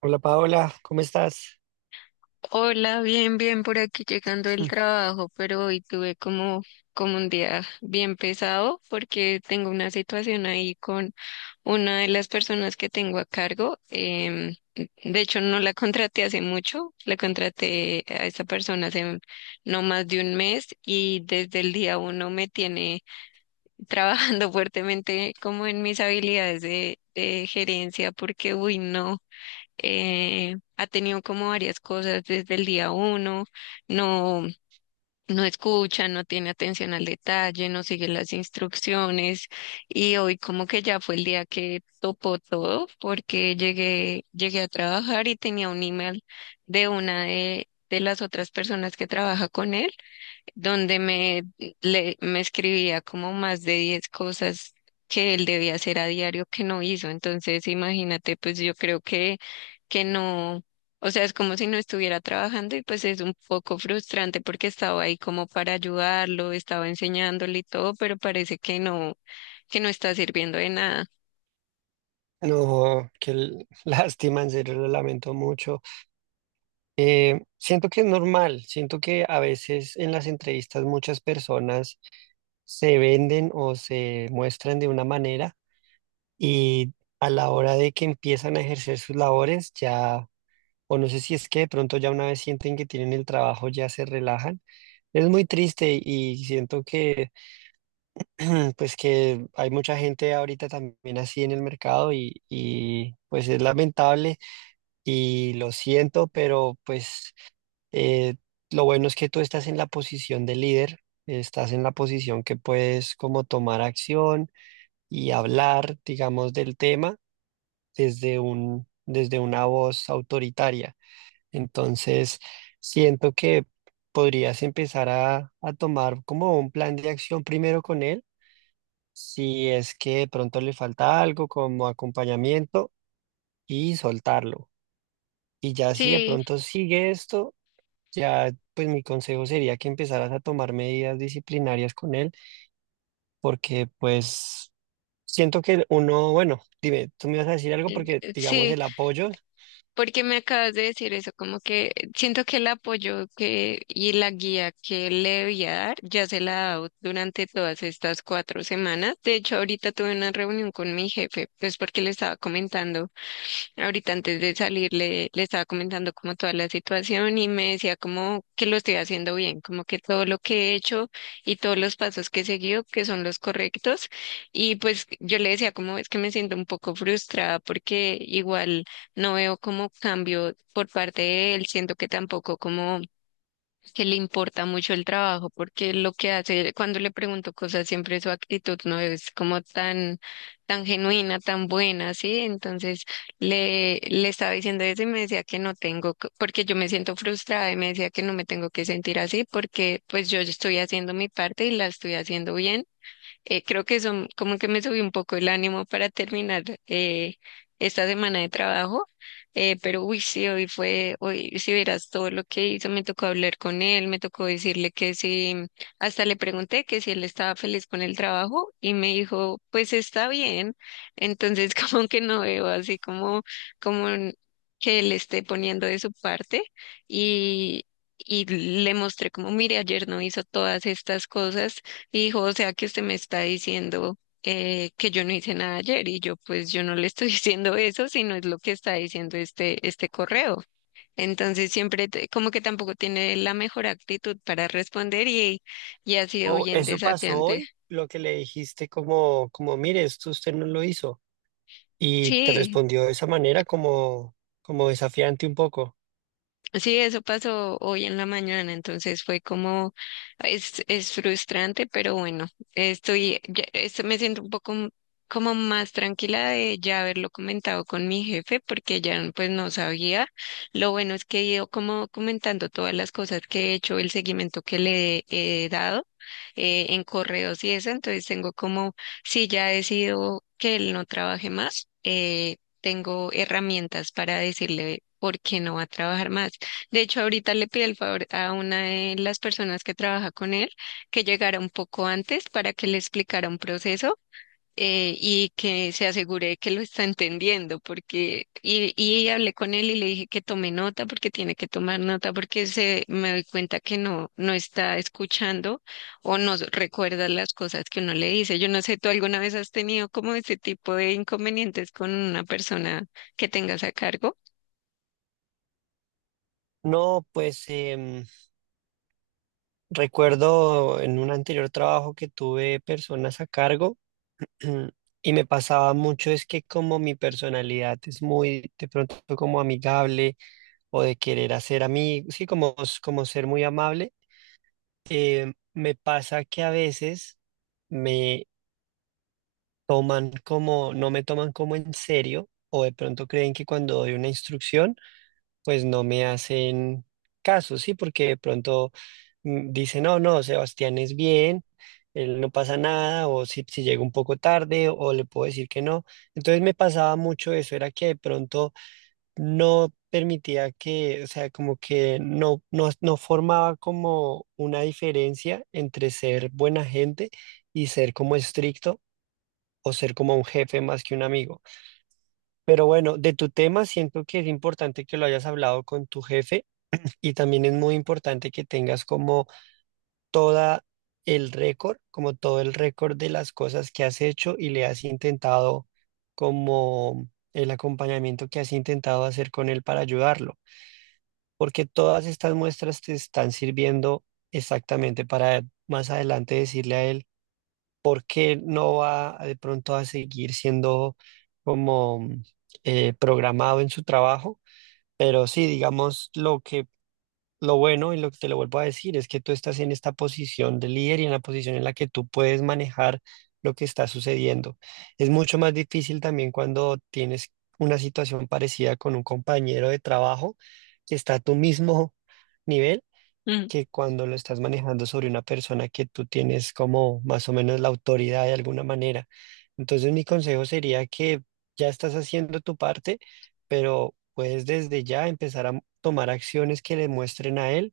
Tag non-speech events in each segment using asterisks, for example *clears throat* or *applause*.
Hola Paola, ¿cómo estás? Hola, bien, bien por aquí llegando del trabajo, pero hoy tuve como un día bien pesado porque tengo una situación ahí con una de las personas que tengo a cargo. De hecho, no la contraté hace mucho, la contraté a esta persona hace no más de un mes y desde el día uno me tiene trabajando *laughs* fuertemente como en mis habilidades de gerencia porque, uy, no ha tenido como varias cosas desde el día uno. No, no escucha, no tiene atención al detalle, no sigue las instrucciones, y hoy como que ya fue el día que topó todo porque llegué a trabajar y tenía un email de las otras personas que trabaja con él donde me escribía como más de 10 cosas que él debía hacer a diario que no hizo. Entonces, imagínate, pues yo creo que no, o sea, es como si no estuviera trabajando y pues es un poco frustrante porque estaba ahí como para ayudarlo, estaba enseñándole y todo, pero parece que no está sirviendo de nada. No, *laughs* lástima, en serio lo lamento mucho. Siento que es normal, siento que a veces en las entrevistas muchas personas se venden o se muestran de una manera y a la hora de que empiezan a ejercer sus labores ya, o no sé si es que de pronto ya una vez sienten que tienen el trabajo ya se relajan. Es muy triste y siento que *clears throat* pues que hay mucha gente ahorita también así en el mercado y pues es lamentable y lo siento, pero pues eh, lo bueno es que tú estás en la posición de líder, estás en la posición que puedes como tomar acción y hablar, digamos, del tema desde una voz autoritaria. Entonces, siento que podrías empezar a tomar como un plan de acción primero con él si es que de pronto le falta algo como acompañamiento y soltarlo. Y ya si de Sí, pronto sigue esto, ya pues mi consejo sería que empezaras a tomar medidas disciplinarias con él, porque pues siento que uno, bueno, dime, tú me vas a decir algo porque digamos sí. el apoyo, Porque me acabas de decir eso, como que siento que el apoyo que y la guía que le voy a dar ya se la he dado durante todas estas 4 semanas. De hecho, ahorita tuve una reunión con mi jefe, pues porque le estaba comentando. Ahorita antes de salir le estaba comentando como toda la situación y me decía como que lo estoy haciendo bien, como que todo lo que he hecho y todos los pasos que he seguido que son los correctos. Y pues yo le decía como es que me siento un poco frustrada porque igual no veo como cambio por parte de él, siento que tampoco como que le importa mucho el trabajo, porque lo que hace, cuando le pregunto cosas, siempre su actitud no es como tan, tan genuina, tan buena, ¿sí? Entonces le estaba diciendo eso y me decía que no tengo, porque yo me siento frustrada, y me decía que no me tengo que sentir así, porque pues yo estoy haciendo mi parte y la estoy haciendo bien. Creo que eso como que me subió un poco el ánimo para terminar esta semana de trabajo. Pero uy, sí, hoy si vieras todo lo que hizo, me tocó hablar con él, me tocó decirle que sí, hasta le pregunté que si él estaba feliz con el trabajo y me dijo, pues está bien. Entonces *laughs* como que no veo así como que él esté poniendo de su parte y. Y le mostré como, mire, ayer no hizo todas estas cosas, hijo, o sea que usted me está diciendo que yo no hice nada ayer, y yo pues yo no le estoy *laughs* diciendo eso, sino es lo que está diciendo este correo. Entonces siempre como que tampoco tiene la mejor actitud para responder, y ha sido o bien eso pasó desafiante. hoy, lo que le dijiste como, como, mire, esto usted no lo hizo. Y te Sí. respondió de esa manera como, como desafiante un poco. Sí, eso pasó hoy en la mañana, entonces fue como, es frustrante, pero bueno, esto me siento un poco como más tranquila de ya haberlo comentado con mi jefe, porque ya pues no sabía. Lo bueno es que he ido como comentando todas las cosas que he hecho, el seguimiento que le he dado en correos y eso. Entonces tengo como, si ya decido que él no trabaje más, tengo herramientas para decirle por qué no va a trabajar más. De hecho, ahorita le pido el favor a una de las personas que trabaja con él que llegara un poco antes para que le explicara un proceso y que se asegure que lo está entendiendo, porque y hablé con él y le dije que tome nota, porque tiene que tomar nota porque se me doy cuenta que no está escuchando o no recuerda las cosas que uno le dice. Yo no sé, ¿tú alguna vez has tenido como ese tipo de inconvenientes con una persona que tengas a cargo? No, pues... recuerdo en un anterior trabajo que tuve personas a cargo *clears throat* y me pasaba mucho es que como mi personalidad es muy de pronto como amigable o de querer hacer amigos, sí, como, como ser muy amable, me pasa que a veces me toman como, no me toman como en serio o de pronto creen que cuando doy una instrucción pues no me hacen caso, ¿sí? Porque de pronto dicen, no, no, Sebastián es bien, él no pasa nada, o si, si llega un poco tarde, o le puedo decir que no. Entonces me pasaba mucho eso, era que de pronto no permitía que, o sea, como que no no formaba como una diferencia entre ser buena gente y ser como estricto, o ser como un jefe más que un amigo. Pero bueno, de tu tema siento que es importante que lo hayas hablado con tu jefe y también es muy importante que tengas como toda el récord, como todo el récord de las cosas que has hecho y le has intentado, como el acompañamiento que has intentado hacer con él para ayudarlo, porque todas estas muestras te están sirviendo exactamente para más adelante decirle a él por qué no va de pronto a seguir siendo como programado en su trabajo. Pero sí, digamos, lo que lo bueno, y lo que te lo vuelvo a decir, es que tú estás en esta posición de líder y en la posición en la que tú puedes manejar lo que está sucediendo. Es mucho más difícil también cuando tienes una situación parecida con un compañero de trabajo que está a tu mismo *laughs* nivel que cuando lo estás manejando sobre una persona que tú tienes como más o menos la autoridad de alguna manera. Entonces mi consejo sería que ya estás haciendo tu parte, pero puedes desde ya empezar a tomar acciones que le muestren a él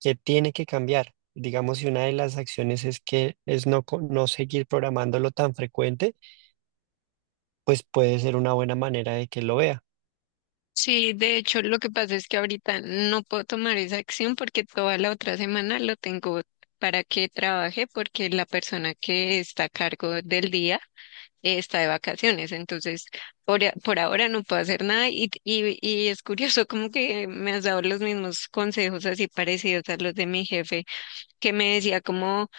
que tiene que cambiar. Digamos, si una de las acciones es que es no, no seguir programándolo tan frecuente, pues puede ser una buena manera de que lo vea. Sí, de hecho, lo que pasa es que ahorita no puedo tomar esa acción porque toda la otra semana lo tengo para que trabaje porque la persona que está a cargo del día está de vacaciones. Entonces, por ahora no puedo hacer nada, y es curioso como que me has dado los mismos consejos así parecidos a los de mi jefe, que me decía como.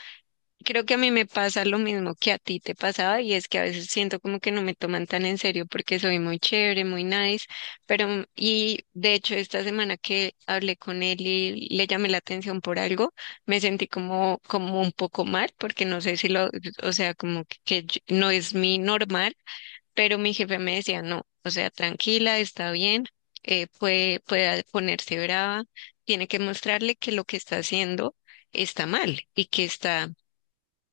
Creo que a mí me pasa lo mismo que a ti te pasaba, y es que a veces siento como que no me toman tan en serio porque soy muy chévere, muy nice, pero y de hecho esta semana que hablé con él y le llamé la atención por algo, me sentí como un poco mal porque no sé si lo, o sea, como que no es mi normal, pero mi jefe me decía, "No, o sea, tranquila, está bien, puede ponerse brava, tiene que mostrarle que lo que está haciendo está mal, y que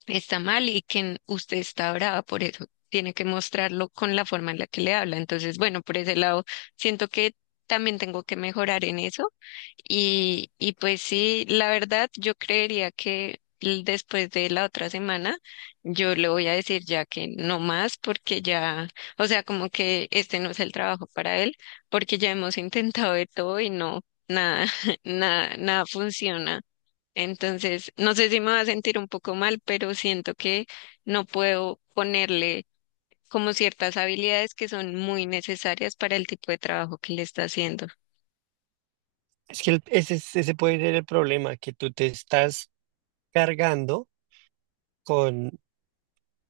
está mal, y que usted está brava por eso. Tiene que mostrarlo con la forma en la que le habla." Entonces, bueno, por ese lado, siento que también tengo que mejorar en eso. Y pues sí, la verdad, yo creería que después de la otra semana, yo le voy a decir ya que no más, porque ya, o sea, como que este no es el trabajo para él, porque ya hemos *laughs* intentado de todo y no, nada, *laughs* nada, nada funciona. Entonces, no sé si me va a sentir un poco mal, pero siento que no puedo ponerle como ciertas habilidades que son muy necesarias para el tipo de trabajo que le está haciendo. Es que ese puede ser el problema, que tú te estás cargando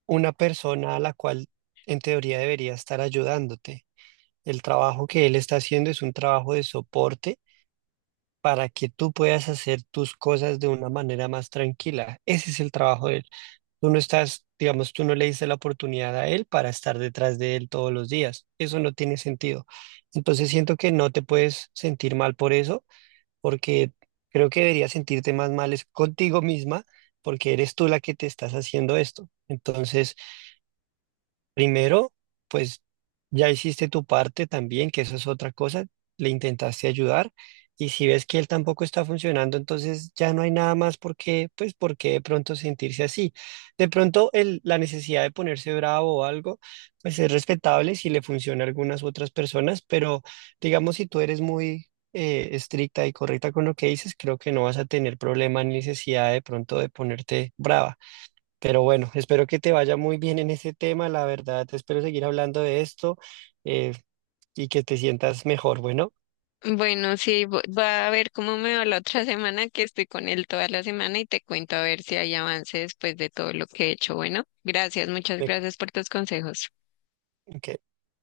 una persona a la cual en teoría debería estar ayudándote. El trabajo que él está haciendo es un trabajo de soporte para que tú puedas hacer tus cosas de una manera más tranquila. Ese es el trabajo de él. Tú no estás, digamos, tú no le diste la oportunidad a él para estar detrás de él todos los días. Eso no tiene sentido. Entonces siento que no te puedes sentir mal por eso, porque creo que deberías sentirte más mal es contigo misma, porque eres tú la que te estás haciendo esto. Entonces... primero, pues ya hiciste tu parte también, que eso es otra cosa, le intentaste ayudar y si ves que él tampoco está funcionando, entonces ya no hay nada más por qué, pues por qué de pronto sentirse así. De pronto la necesidad de ponerse bravo o algo, pues es respetable si le funciona a algunas otras personas, pero digamos si tú eres muy estricta y correcta con lo que dices, creo que no vas a tener problema ni necesidad de pronto de ponerte brava. Pero bueno, espero que te vaya muy bien en ese tema, la verdad, espero seguir hablando de esto, eh, y que te sientas mejor. Bueno, Bueno, sí, va a ver cómo me va la otra *laughs* semana, que estoy con él toda la semana, y te cuento a ver si hay avance después de todo lo que he hecho. Bueno, gracias, muchas me- gracias por tus consejos. ok.